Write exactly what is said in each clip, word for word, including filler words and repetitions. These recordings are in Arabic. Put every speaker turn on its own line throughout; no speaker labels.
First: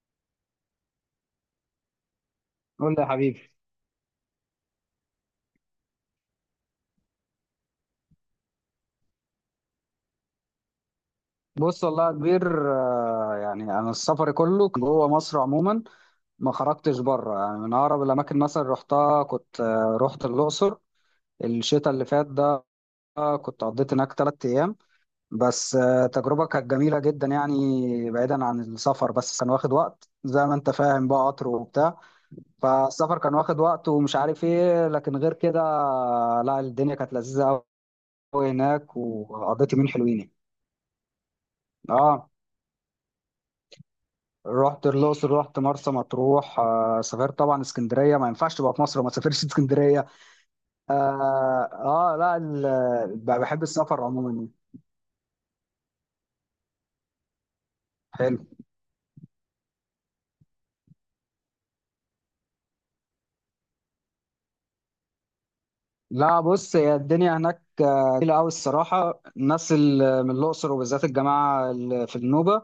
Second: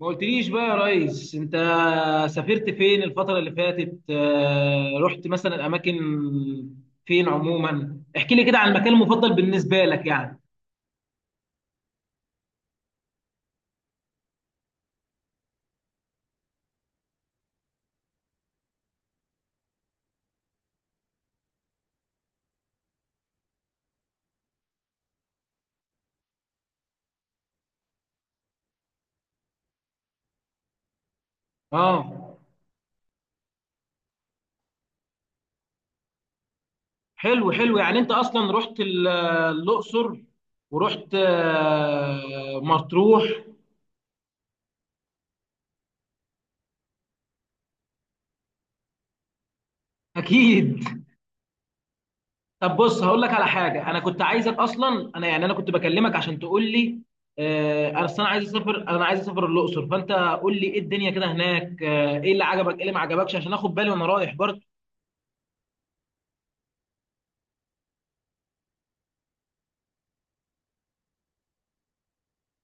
ما قلتليش بقى يا ريس، انت سافرت
قول
فين
لي يا
الفترة اللي
حبيبي.
فاتت؟ آه، رحت مثلا الاماكن فين عموما؟ احكي لي كده عن المكان المفضل بالنسبة لك يعني.
بص والله يا كبير، آه، يعني انا السفر كله كان جوه مصر عموما، ما خرجتش بره. يعني من اقرب الاماكن مثلا رحتها كنت، آه، رحت الاقصر الشتاء اللي فات ده. آه، كنت قضيت هناك ثلاث ايام بس. آه، تجربه كانت جميله جدا، يعني بعيدا عن السفر بس كان واخد وقت زي ما انت فاهم بقى، قطر
اه.
وبتاع. فالسفر كان واخد وقت ومش عارف ايه، لكن غير كده آه، لا الدنيا كانت
حلو
لذيذه
حلو، يعني انت
قوي
اصلا رحت
هناك،
ال-
وقضيت يومين
الاقصر
حلوين يعني.
ورحت
اه،
آه، مطروح،
رحت الاقصر، رحت مرسى مطروح، آه سافرت طبعا اسكندريه. ما ينفعش تبقى في مصر وما تسافرش اسكندريه.
اكيد.
اه, آه لا
طب بص،
ال-
هقول لك
ب-
على
بحب
حاجه، انا
السفر
كنت
عموما.
عايزك اصلا، انا يعني انا كنت بكلمك عشان تقول لي، آه، انا أصل انا
حلو،
عايز اسافر انا عايز اسافر الاقصر، فانت قول لي ايه الدنيا كده هناك، آه، ايه اللي عجبك ايه اللي ما عجبكش عشان اخد بالي وانا رايح برضه.
لا بص، هي الدنيا هناك آه، جميله قوي الصراحه. الناس اللي من الاقصر وبالذات الجماعه اللي في النوبه،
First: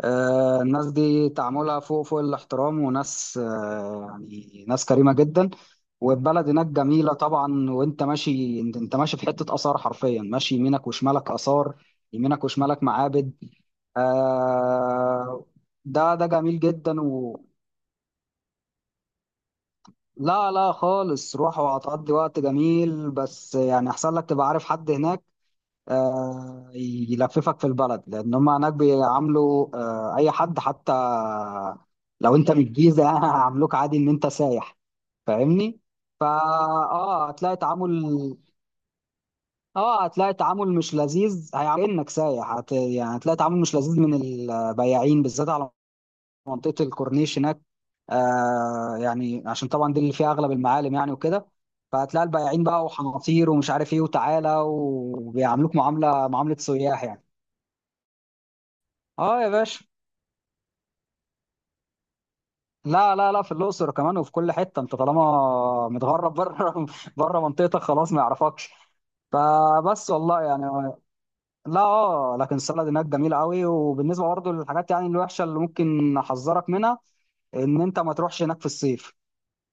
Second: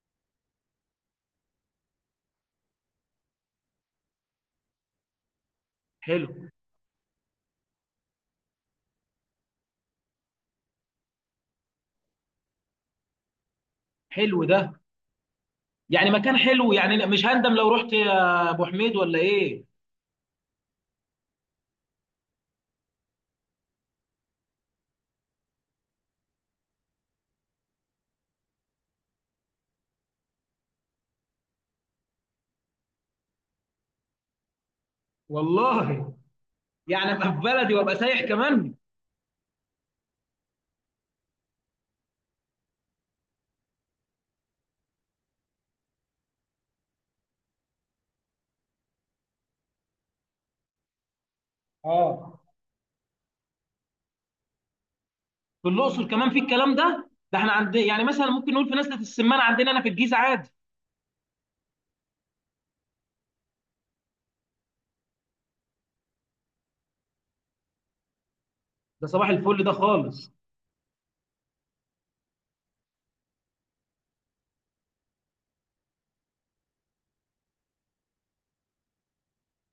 آه، الناس دي تعاملها فوق فوق الاحترام، وناس آه، يعني ناس كريمة جدا.
حلو
والبلد هناك جميلة طبعا. وانت ماشي، انت انت ماشي في حتة آثار، حرفيا ماشي يمينك وشمالك آثار، يمينك وشمالك معابد.
حلو ده،
آه،
يعني
ده ده
مكان
جميل
حلو
جدا.
يعني، مش
و
هندم لو رحت يا ابو حميد ولا ايه؟
لا لا خالص، روح وهتقضي وقت جميل. بس يعني احسن لك تبقى عارف حد هناك آه، يلففك في البلد، لان هم هناك بيعاملوا آه، اي حد. حتى لو انت من الجيزه يعني هيعاملوك عادي ان انت سايح، فاهمني؟
والله
فا
يعني
اه،
ابقى في
هتلاقي
بلدي
تعامل
وابقى سايح كمان.
اه هتلاقي تعامل مش لذيذ، هيعاملك انك سايح. هت... يعني هتلاقي تعامل مش لذيذ من البياعين، بالذات على منطقه الكورنيش هناك. آه يعني عشان طبعا دي اللي فيها اغلب المعالم يعني وكده. فهتلاقي
اه.
البياعين بقى، وحناطير ومش عارف ايه، وتعالى
في
وبيعاملوك
الاقصر
معامله
كمان في
معامله
الكلام
سياح
ده؟
يعني.
ده احنا عندنا يعني مثلا ممكن نقول في نزله السمان
اه يا
عندنا انا
باشا،
في الجيزه عادي،
لا لا لا، في الاقصر كمان وفي كل حته انت طالما متغرب بره، بره منطقتك خلاص ما يعرفكش.
ده صباح الفل ده
فبس
خالص.
والله يعني، لا اه، لكن السلطه هناك جميله قوي. وبالنسبه برضه للحاجات يعني الوحشه اللي ممكن احذرك منها، ان انت ما تروحش هناك في الصيف.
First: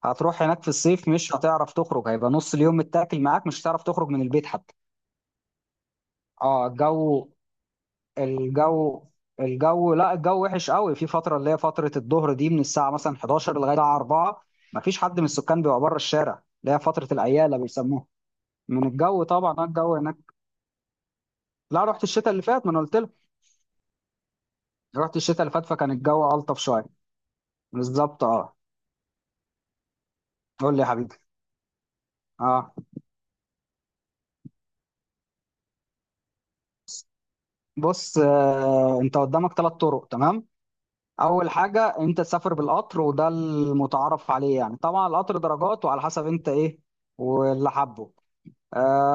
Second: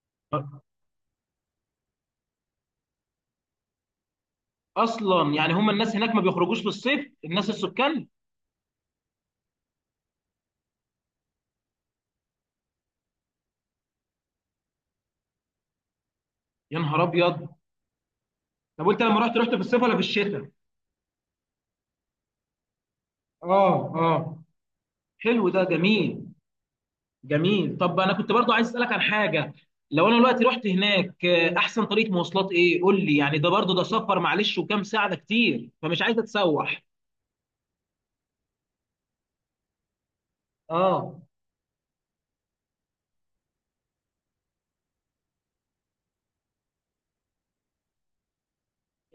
هتروح هناك في الصيف، مش هتعرف تخرج، هيبقى نص اليوم متاكل معاك، مش هتعرف تخرج من البيت حتى.
اصلا يعني هم الناس هناك ما بيخرجوش في
اه
الصيف،
الجو،
الناس السكان؟
الجو الجو لا الجو وحش قوي، في فتره اللي هي فتره الظهر دي، من الساعه مثلا احداشر لغايه الساعه اربعة ما فيش حد من السكان بيبقى بره الشارع، اللي
يا
هي
نهار
فتره
ابيض.
الاياله بيسموها،
طب
من
وانت لما
الجو
رحت رحت
طبعا.
في
آه،
الصيف ولا
الجو
في
هناك،
الشتاء؟
لا رحت الشتاء اللي فات، ما انا قلت لك،
اه اه.
رحت الشتاء
حلو
اللي
ده،
فات، فكان
جميل
الجو الطف شويه.
جميل. طب انا
بالظبط
كنت برضو
اه.
عايز اسالك عن حاجه، لو انا دلوقتي رحت
قول لي يا حبيبي.
هناك، آه، احسن طريقه مواصلات
اه
ايه؟ قول لي يعني ده برضو ده سفر، معلش، وكام ساعه، ده كتير فمش عايز اتسوح.
بص، آه انت قدامك ثلاث طرق تمام.
اه
اول حاجه انت تسافر بالقطر، وده المتعارف عليه يعني. طبعا القطر درجات، وعلى حسب انت ايه واللي حبه.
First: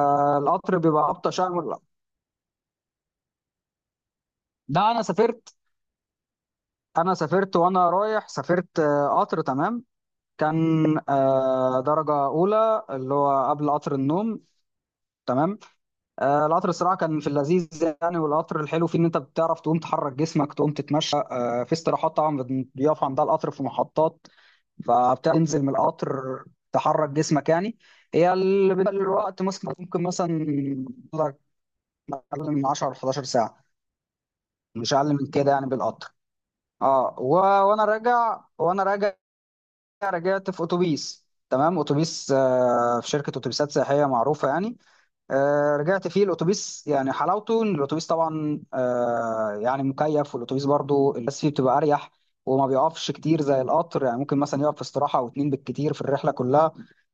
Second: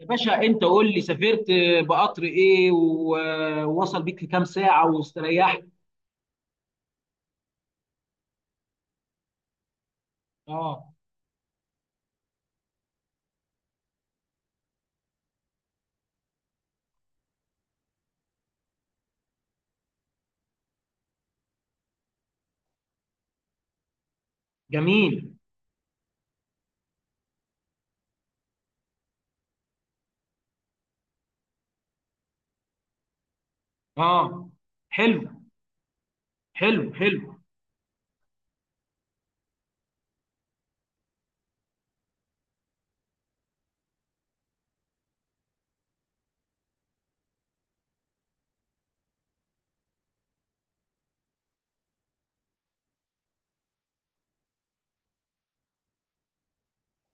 يا باشا، انت
القطر
قول لي،
بيبقى ابطأ
سافرت
شهر.
آه، بقطر ايه و- آه، ووصل بيك في كام ساعه
ده انا سافرت
واستريحت؟
انا سافرت وانا رايح، سافرت آه قطر تمام. كان
اه.
آه درجة أولى، اللي هو قبل قطر النوم تمام. آه القطر الصراحة كان في اللذيذ يعني. والقطر الحلو فيه إن أنت بتعرف تقوم تحرك جسمك، تقوم تتمشى، آه في استراحات طبعا بن- بيقف عندها القطر في محطات.
جميل.
فبتنزل من القطر تحرك جسمك يعني. هي ال- بالنسبة للوقت مثلا ممكن مثلا أقل من عشرة ل احداشر ساعة،
اه.
مش أقل من
حلو
كده يعني بالقطر.
حلو
اه
حلو.
و... وانا راجع وانا راجع رجعت في اتوبيس تمام، اتوبيس آه في شركه اتوبيسات سياحيه معروفه يعني. آه رجعت فيه الاتوبيس. يعني حلاوته ان الاتوبيس طبعا آه يعني مكيف. والاتوبيس برضو الناس فيه بتبقى اريح، وما بيقفش كتير زي القطر. يعني ممكن مثلا يقف في استراحه او اتنين بالكتير في الرحله كلها.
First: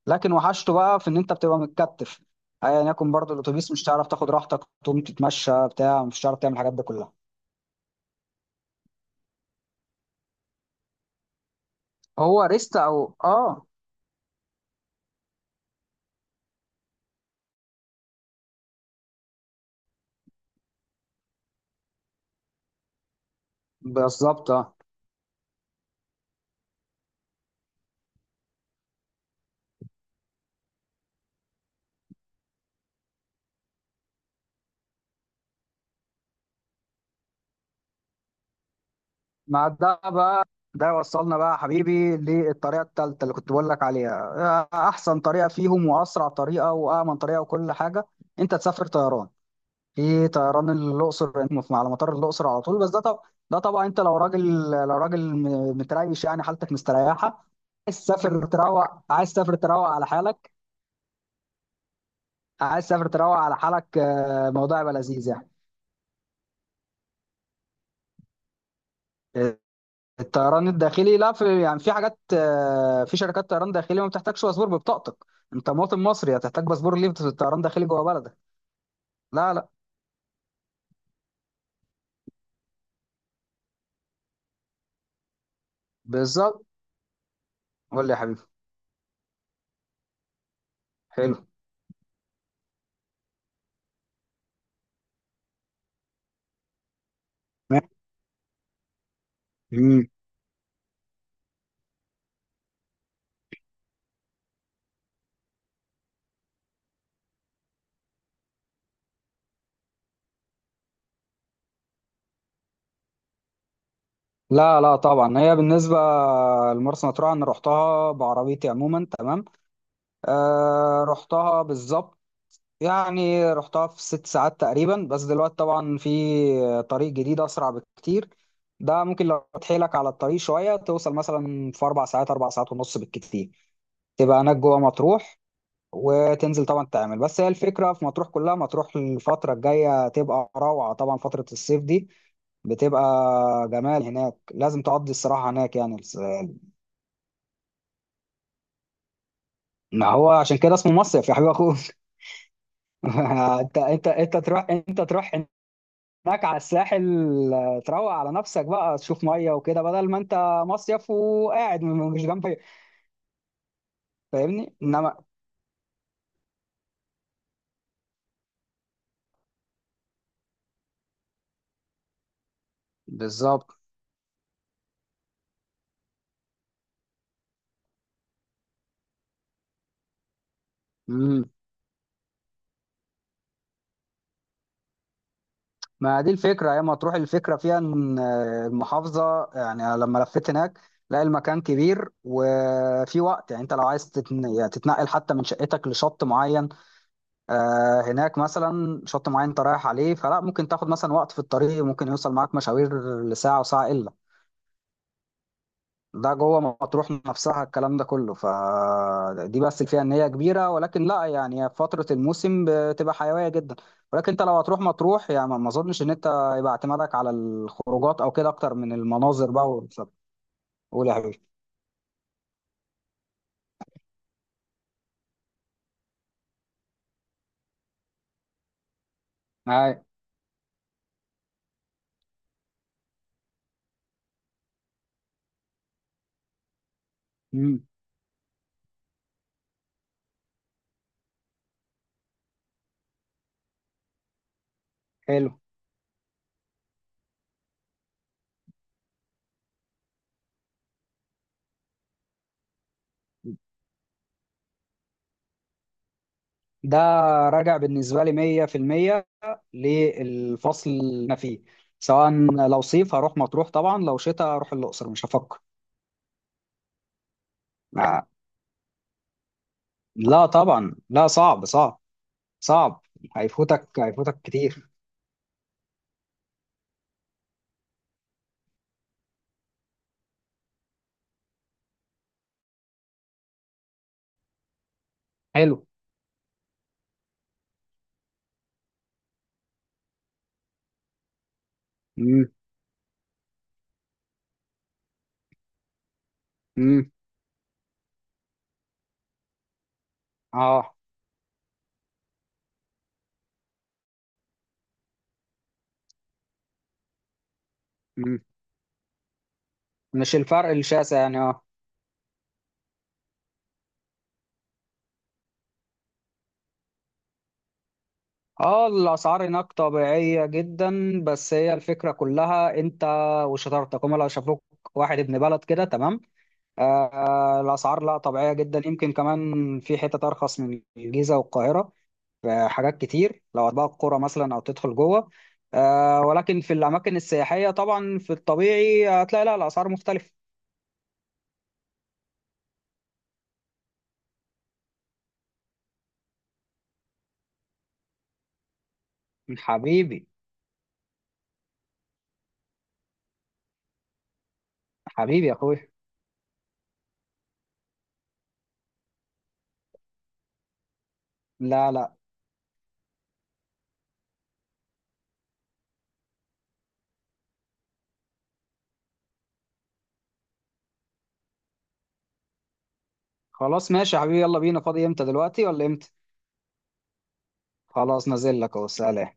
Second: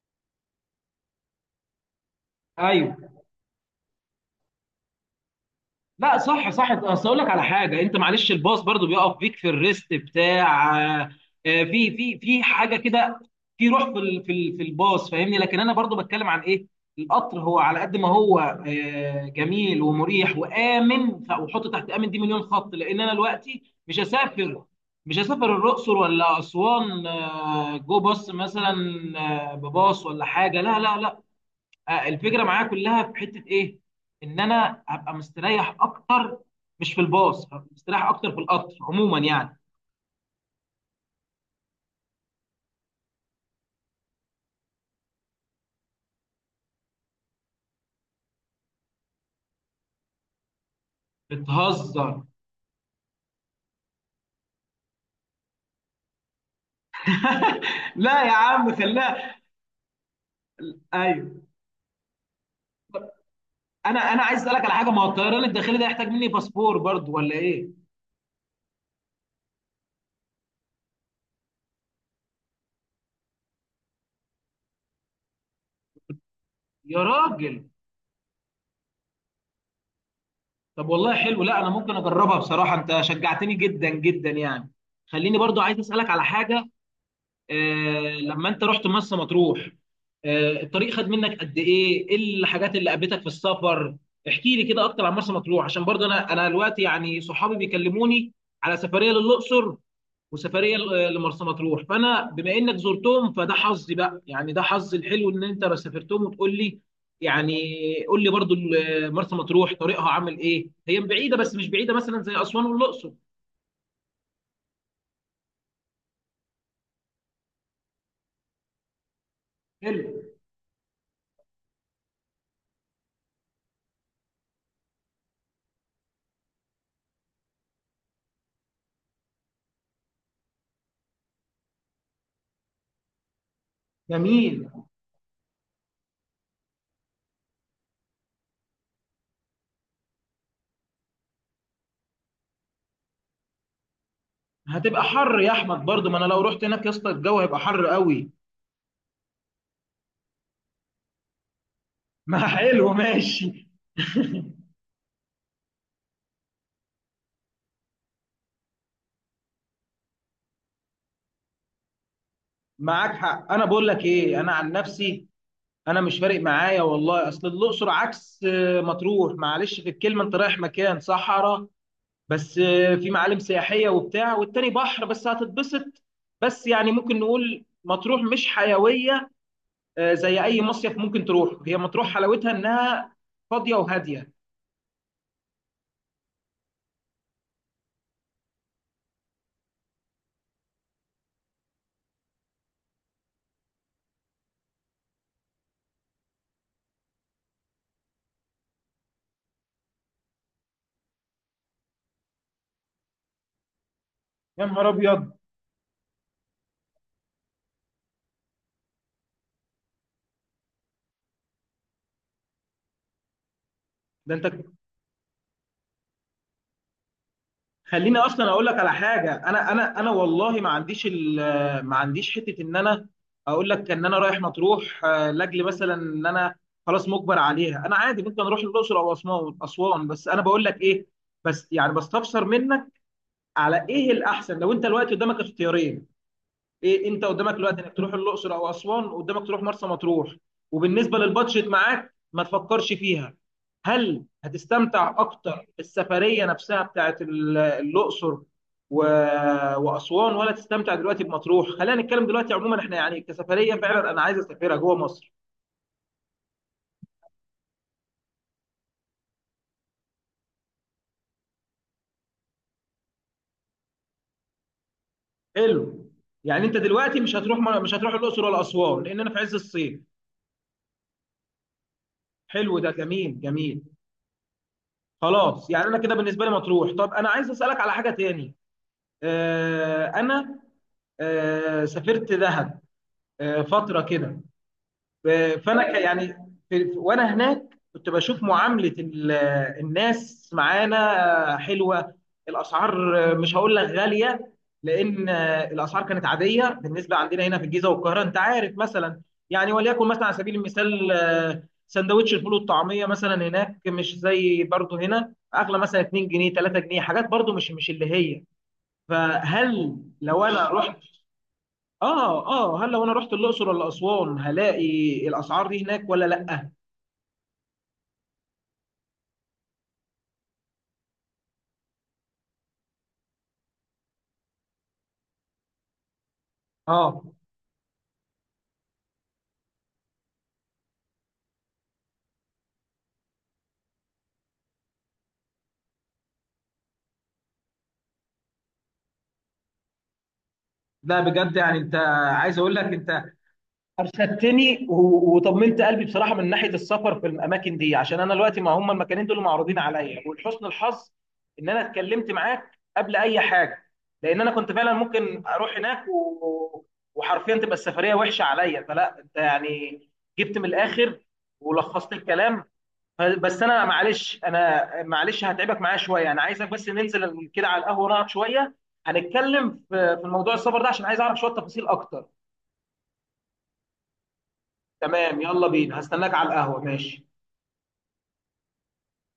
لكن وحشته بقى في ان انت بتبقى متكتف، ايا
ايوه.
يكن برضو الاتوبيس. مش هتعرف تاخد راحتك تقوم تتمشى بتاع،
لا
مش هتعرف
صح
تعمل
صح،
الحاجات دي
اصل
كلها.
اقول لك على حاجه، انت معلش الباص برضو بيقف بيك في الريست بتاع، آه، آه، في في في
هو
حاجه
ريست او
كده،
اه،
في روح في ال- في ال- في الباص فاهمني، لكن انا برضو بتكلم عن ايه؟ القطر هو على قد ما هو آه، جميل ومريح وامن ف- وحط تحت امن دي مليون خط، لان انا دلوقتي مش
بالظبط
هسافر
آه.
مش هسافر الاقصر ولا اسوان، آه، جو باص مثلا، آه، بباص ولا حاجه، لا لا، آه، الفكره معايا كلها في حته ايه؟ ان انا هبقى مستريح اكتر، مش في الباص هبقى مستريح اكتر في القطر عموما يعني.
مع ده بقى، ده يوصلنا بقى يا حبيبي للطريقة التالتة اللي كنت بقول لك عليها. آه، أحسن طريقة فيهم، وأسرع طريقة، وأأمن طريقة، وكل حاجة، أنت تسافر طيران. في طيران الأقصر على مطار
بتهزر.
الأقصر على طول. بس ده طب ده طبعا أنت لو راجل، لو راجل م- متريش يعني، حالتك مستريحة، عايز
لا يا
تسافر
عم
تروق، عايز
خلاها.
تسافر تروق على حالك
ايوه.
عايز تسافر تروق على حالك،
انا انا عايز
آه،
اسالك على
الموضوع
حاجه،
يبقى
ما هو
لذيذ.
الطيران الداخلي ده يحتاج مني باسبور برضو ولا ايه؟
يعني الطيران الداخلي، لا في يعني في حاجات، آه، في شركات طيران داخلي ما بتحتاجش باسبور، ببطاقتك. انت مواطن مصري، هتحتاج باسبور
يا
ليه في الطيران
راجل.
الداخلي جوه بلدك؟ لا لا،
طب والله حلو، لا انا ممكن اجربها بصراحه، انت شجعتني جدا جدا يعني. خليني برضو عايز اسالك على
بالظبط.
حاجه،
قول
آه،
لي يا حبيبي.
لما انت رحت مرسى مطروح، آه، الطريق خد
حلو.
منك قد ايه؟ ايه الحاجات اللي قابلتك في السفر؟ احكي لي كده اكتر عن مرسى مطروح، عشان برضه انا انا دلوقتي يعني صحابي
ماشي.
بيكلموني على سفريه للاقصر
مم.
وسفريه ل- لمرسى مطروح، فانا بما انك زرتهم فده حظي بقى، يعني ده حظي الحلو ان انت بس سافرتهم وتقول لي يعني. قول لي برضه ال- مرسى مطروح طريقها عامل ايه؟ هي بعيده بس مش بعيده مثلا زي اسوان والاقصر.
لا لا طبعا. هي بالنسبه لمرسى مطروح انا رحتها بعربيتي عموما تمام.
حلو.
آه رحتها بالظبط يعني، رحتها في ست ساعات تقريبا. بس دلوقتي طبعا في طريق جديد أسرع بكتير. ده ممكن لو تحيلك على الطريق شوية توصل مثلا في أربع ساعات، أربع ساعات ونص بالكتير، تبقى هناك
جميل.
جوه مطروح، وتنزل طبعا تعمل. بس هي الفكرة في مطروح كلها، مطروح الفترة الجاية تبقى روعة، طبعا فترة الصيف دي بتبقى جمال هناك، لازم
هتبقى
تقضي
حر يا
الصراحة هناك
احمد
يعني.
برضو، ما انا لو رحت هناك يا اسطى الجو هيبقى حر قوي.
ما هو عشان كده اسمه مصيف يا حبيب أخوك.
ما حلو ماشي.
انت انت انت تروح انت تروح هناك على الساحل، آه، تروق على نفسك بقى، تشوف ميه وكده، بدل ما انت مصيف وقاعد م- مش جنب،
معاك حق، انا بقول لك ايه، انا عن
فاهمني؟ انما
نفسي انا مش فارق معايا والله، اصل الاقصر عكس آه، مطروح، معلش في الكلمه، انت رايح مكان صحراء بس آه، في معالم
بالظبط.
سياحيه وبتاع، والتاني بحر بس هتتبسط. بس يعني ممكن نقول مطروح مش حيويه آه، زي اي مصيف ممكن
امم،
تروح، هي مطروح حلاوتها انها فاضيه وهاديه.
ما دي الفكره يا ما تروح. الفكره فيها ان آه، المحافظه يعني أنا لما لفيت هناك، لا المكان كبير، وفي وقت يعني انت لو عايز تتن... يعني تتنقل حتى من شقتك لشط معين، آه، هناك مثلا شط معين انت رايح عليه، فلا ممكن تاخد مثلا وقت في الطريق، ممكن يوصل معاك مشاوير لساعه وساعه الا،
يا نهار ابيض.
ده جوه مطروح نفسها الكلام ده كله. فدي بس الفئة ان هي كبيرة، ولكن لا يعني هي في فترة الموسم بتبقى حيوية جدا. ولكن
ده
انت
انت،
لو هتروح مطروح، يعني ما ما اظنش ان انت يبقى اعتمادك على
خليني
الخروجات او
اصلا
كده
اقول لك
اكتر
على
من
حاجه،
المناظر بقى
انا انا
والسب-
انا والله ما عنديش
قول يا حبيبي.
ال- ما عنديش حته ان انا اقول لك ان انا رايح مطروح آه، لاجل مثلا، ان انا خلاص مجبر عليها، انا عادي ممكن اروح الاقصر او اسوان
هاي.
اسوان بس، انا بقول لك ايه، بس يعني بستفسر منك على ايه الاحسن لو انت الوقت قدامك اختيارين، ايه انت قدامك دلوقتي
امم.
انك تروح الاقصر او اسوان، قدامك تروح مرسى مطروح، وبالنسبه للبادجت معاك ما تفكرش فيها، هل هتستمتع
حلو
اكتر بالسفريه نفسها بتاعت ال- الاقصر و... واسوان، ولا تستمتع دلوقتي بمطروح؟ خلينا نتكلم دلوقتي عموما، احنا يعني كسفريه فعلا انا عايز اسافرها جوه مصر.
ده، راجع بالنسبة لي مية في المية للفصل اللي انا فيه. سواء لو صيف هروح مطروح طبعا، لو شتاء هروح الأقصر، مش هفكر.
حلو. يعني انت دلوقتي مش هتروح، مش هتروح
آه،
الاقصر ولا اسوان لان انا في عز الصيف؟
لا طبعا، لا صعب صعب
حلو ده،
صعب،
جميل جميل.
هيفوتك، هيفوتك كتير.
خلاص، يعني انا كده بالنسبه لي مطروح. طب انا عايز اسالك على حاجه تاني، آه، انا آه، سافرت دهب آه، فتره كده، آه، فانا
حلو.
ك- يعني في- في- وانا هناك كنت بشوف معامله ال- الناس معانا آه، حلوه،
امم.
الاسعار آه، مش هقول لك غاليه، لان آه، الاسعار كانت عاديه
امم.
بالنسبه عندنا هنا في الجيزه والقاهره انت عارف مثلا، يعني وليكن مثلا على سبيل
اه.
المثال آه، سندوتش الفول والطعميه مثلا هناك مش زي برضه هنا، اغلى مثلا اتنين جنيه تلاته جنيه، حاجات برضه مش مش اللي
امم.
هي. فهل
مش
لو انا
الفرق
رحت
الشاسع يعني، اه
اه اه، هل لو انا رحت الاقصر ولا اسوان هلاقي الاسعار دي هناك ولا لا؟
اه. الاسعار هناك طبيعيه جدا، بس هي الفكره كلها انت وشطارتك، هم لو شافوك واحد ابن بلد كده تمام. آه
اه.
آه، الاسعار لا طبيعيه جدا، يمكن كمان في حتت ارخص من الجيزه والقاهره في حاجات كتير، لو هتبقى القرى مثلا او تدخل جوه. آه، ولكن في الاماكن السياحيه طبعا في الطبيعي هتلاقي لا الاسعار مختلفه.
لا بجد، يعني انت عايز اقول لك، انت ارشدتني و- وطمنت قلبي بصراحه من ناحيه السفر في الاماكن دي، عشان انا دلوقتي ما هم المكانين دول معروضين عليا،
حبيبي.
ولحسن الحظ ان انا اتكلمت معاك قبل اي حاجه، لان انا كنت فعلا ممكن
حبيبي يا
اروح
اخوي.
هناك و... وحرفيا تبقى السفريه وحشه عليا، فلا انت يعني جبت من الاخر
لا
ولخصت
لا.
الكلام. بس انا معلش انا معلش هتعبك معايا شويه، انا عايزك بس ننزل كده على القهوه نقعد شويه، هنتكلم في في الموضوع السفر ده عشان عايز اعرف شويه تفاصيل اكتر.
خلاص ماشي يا حبيبي، يلا بينا. فاضي امتى؟
تمام
دلوقتي
يلا
ولا
بينا،
امتى؟
هستناك على القهوه، ماشي.
خلاص نازل لك اهو، سلام.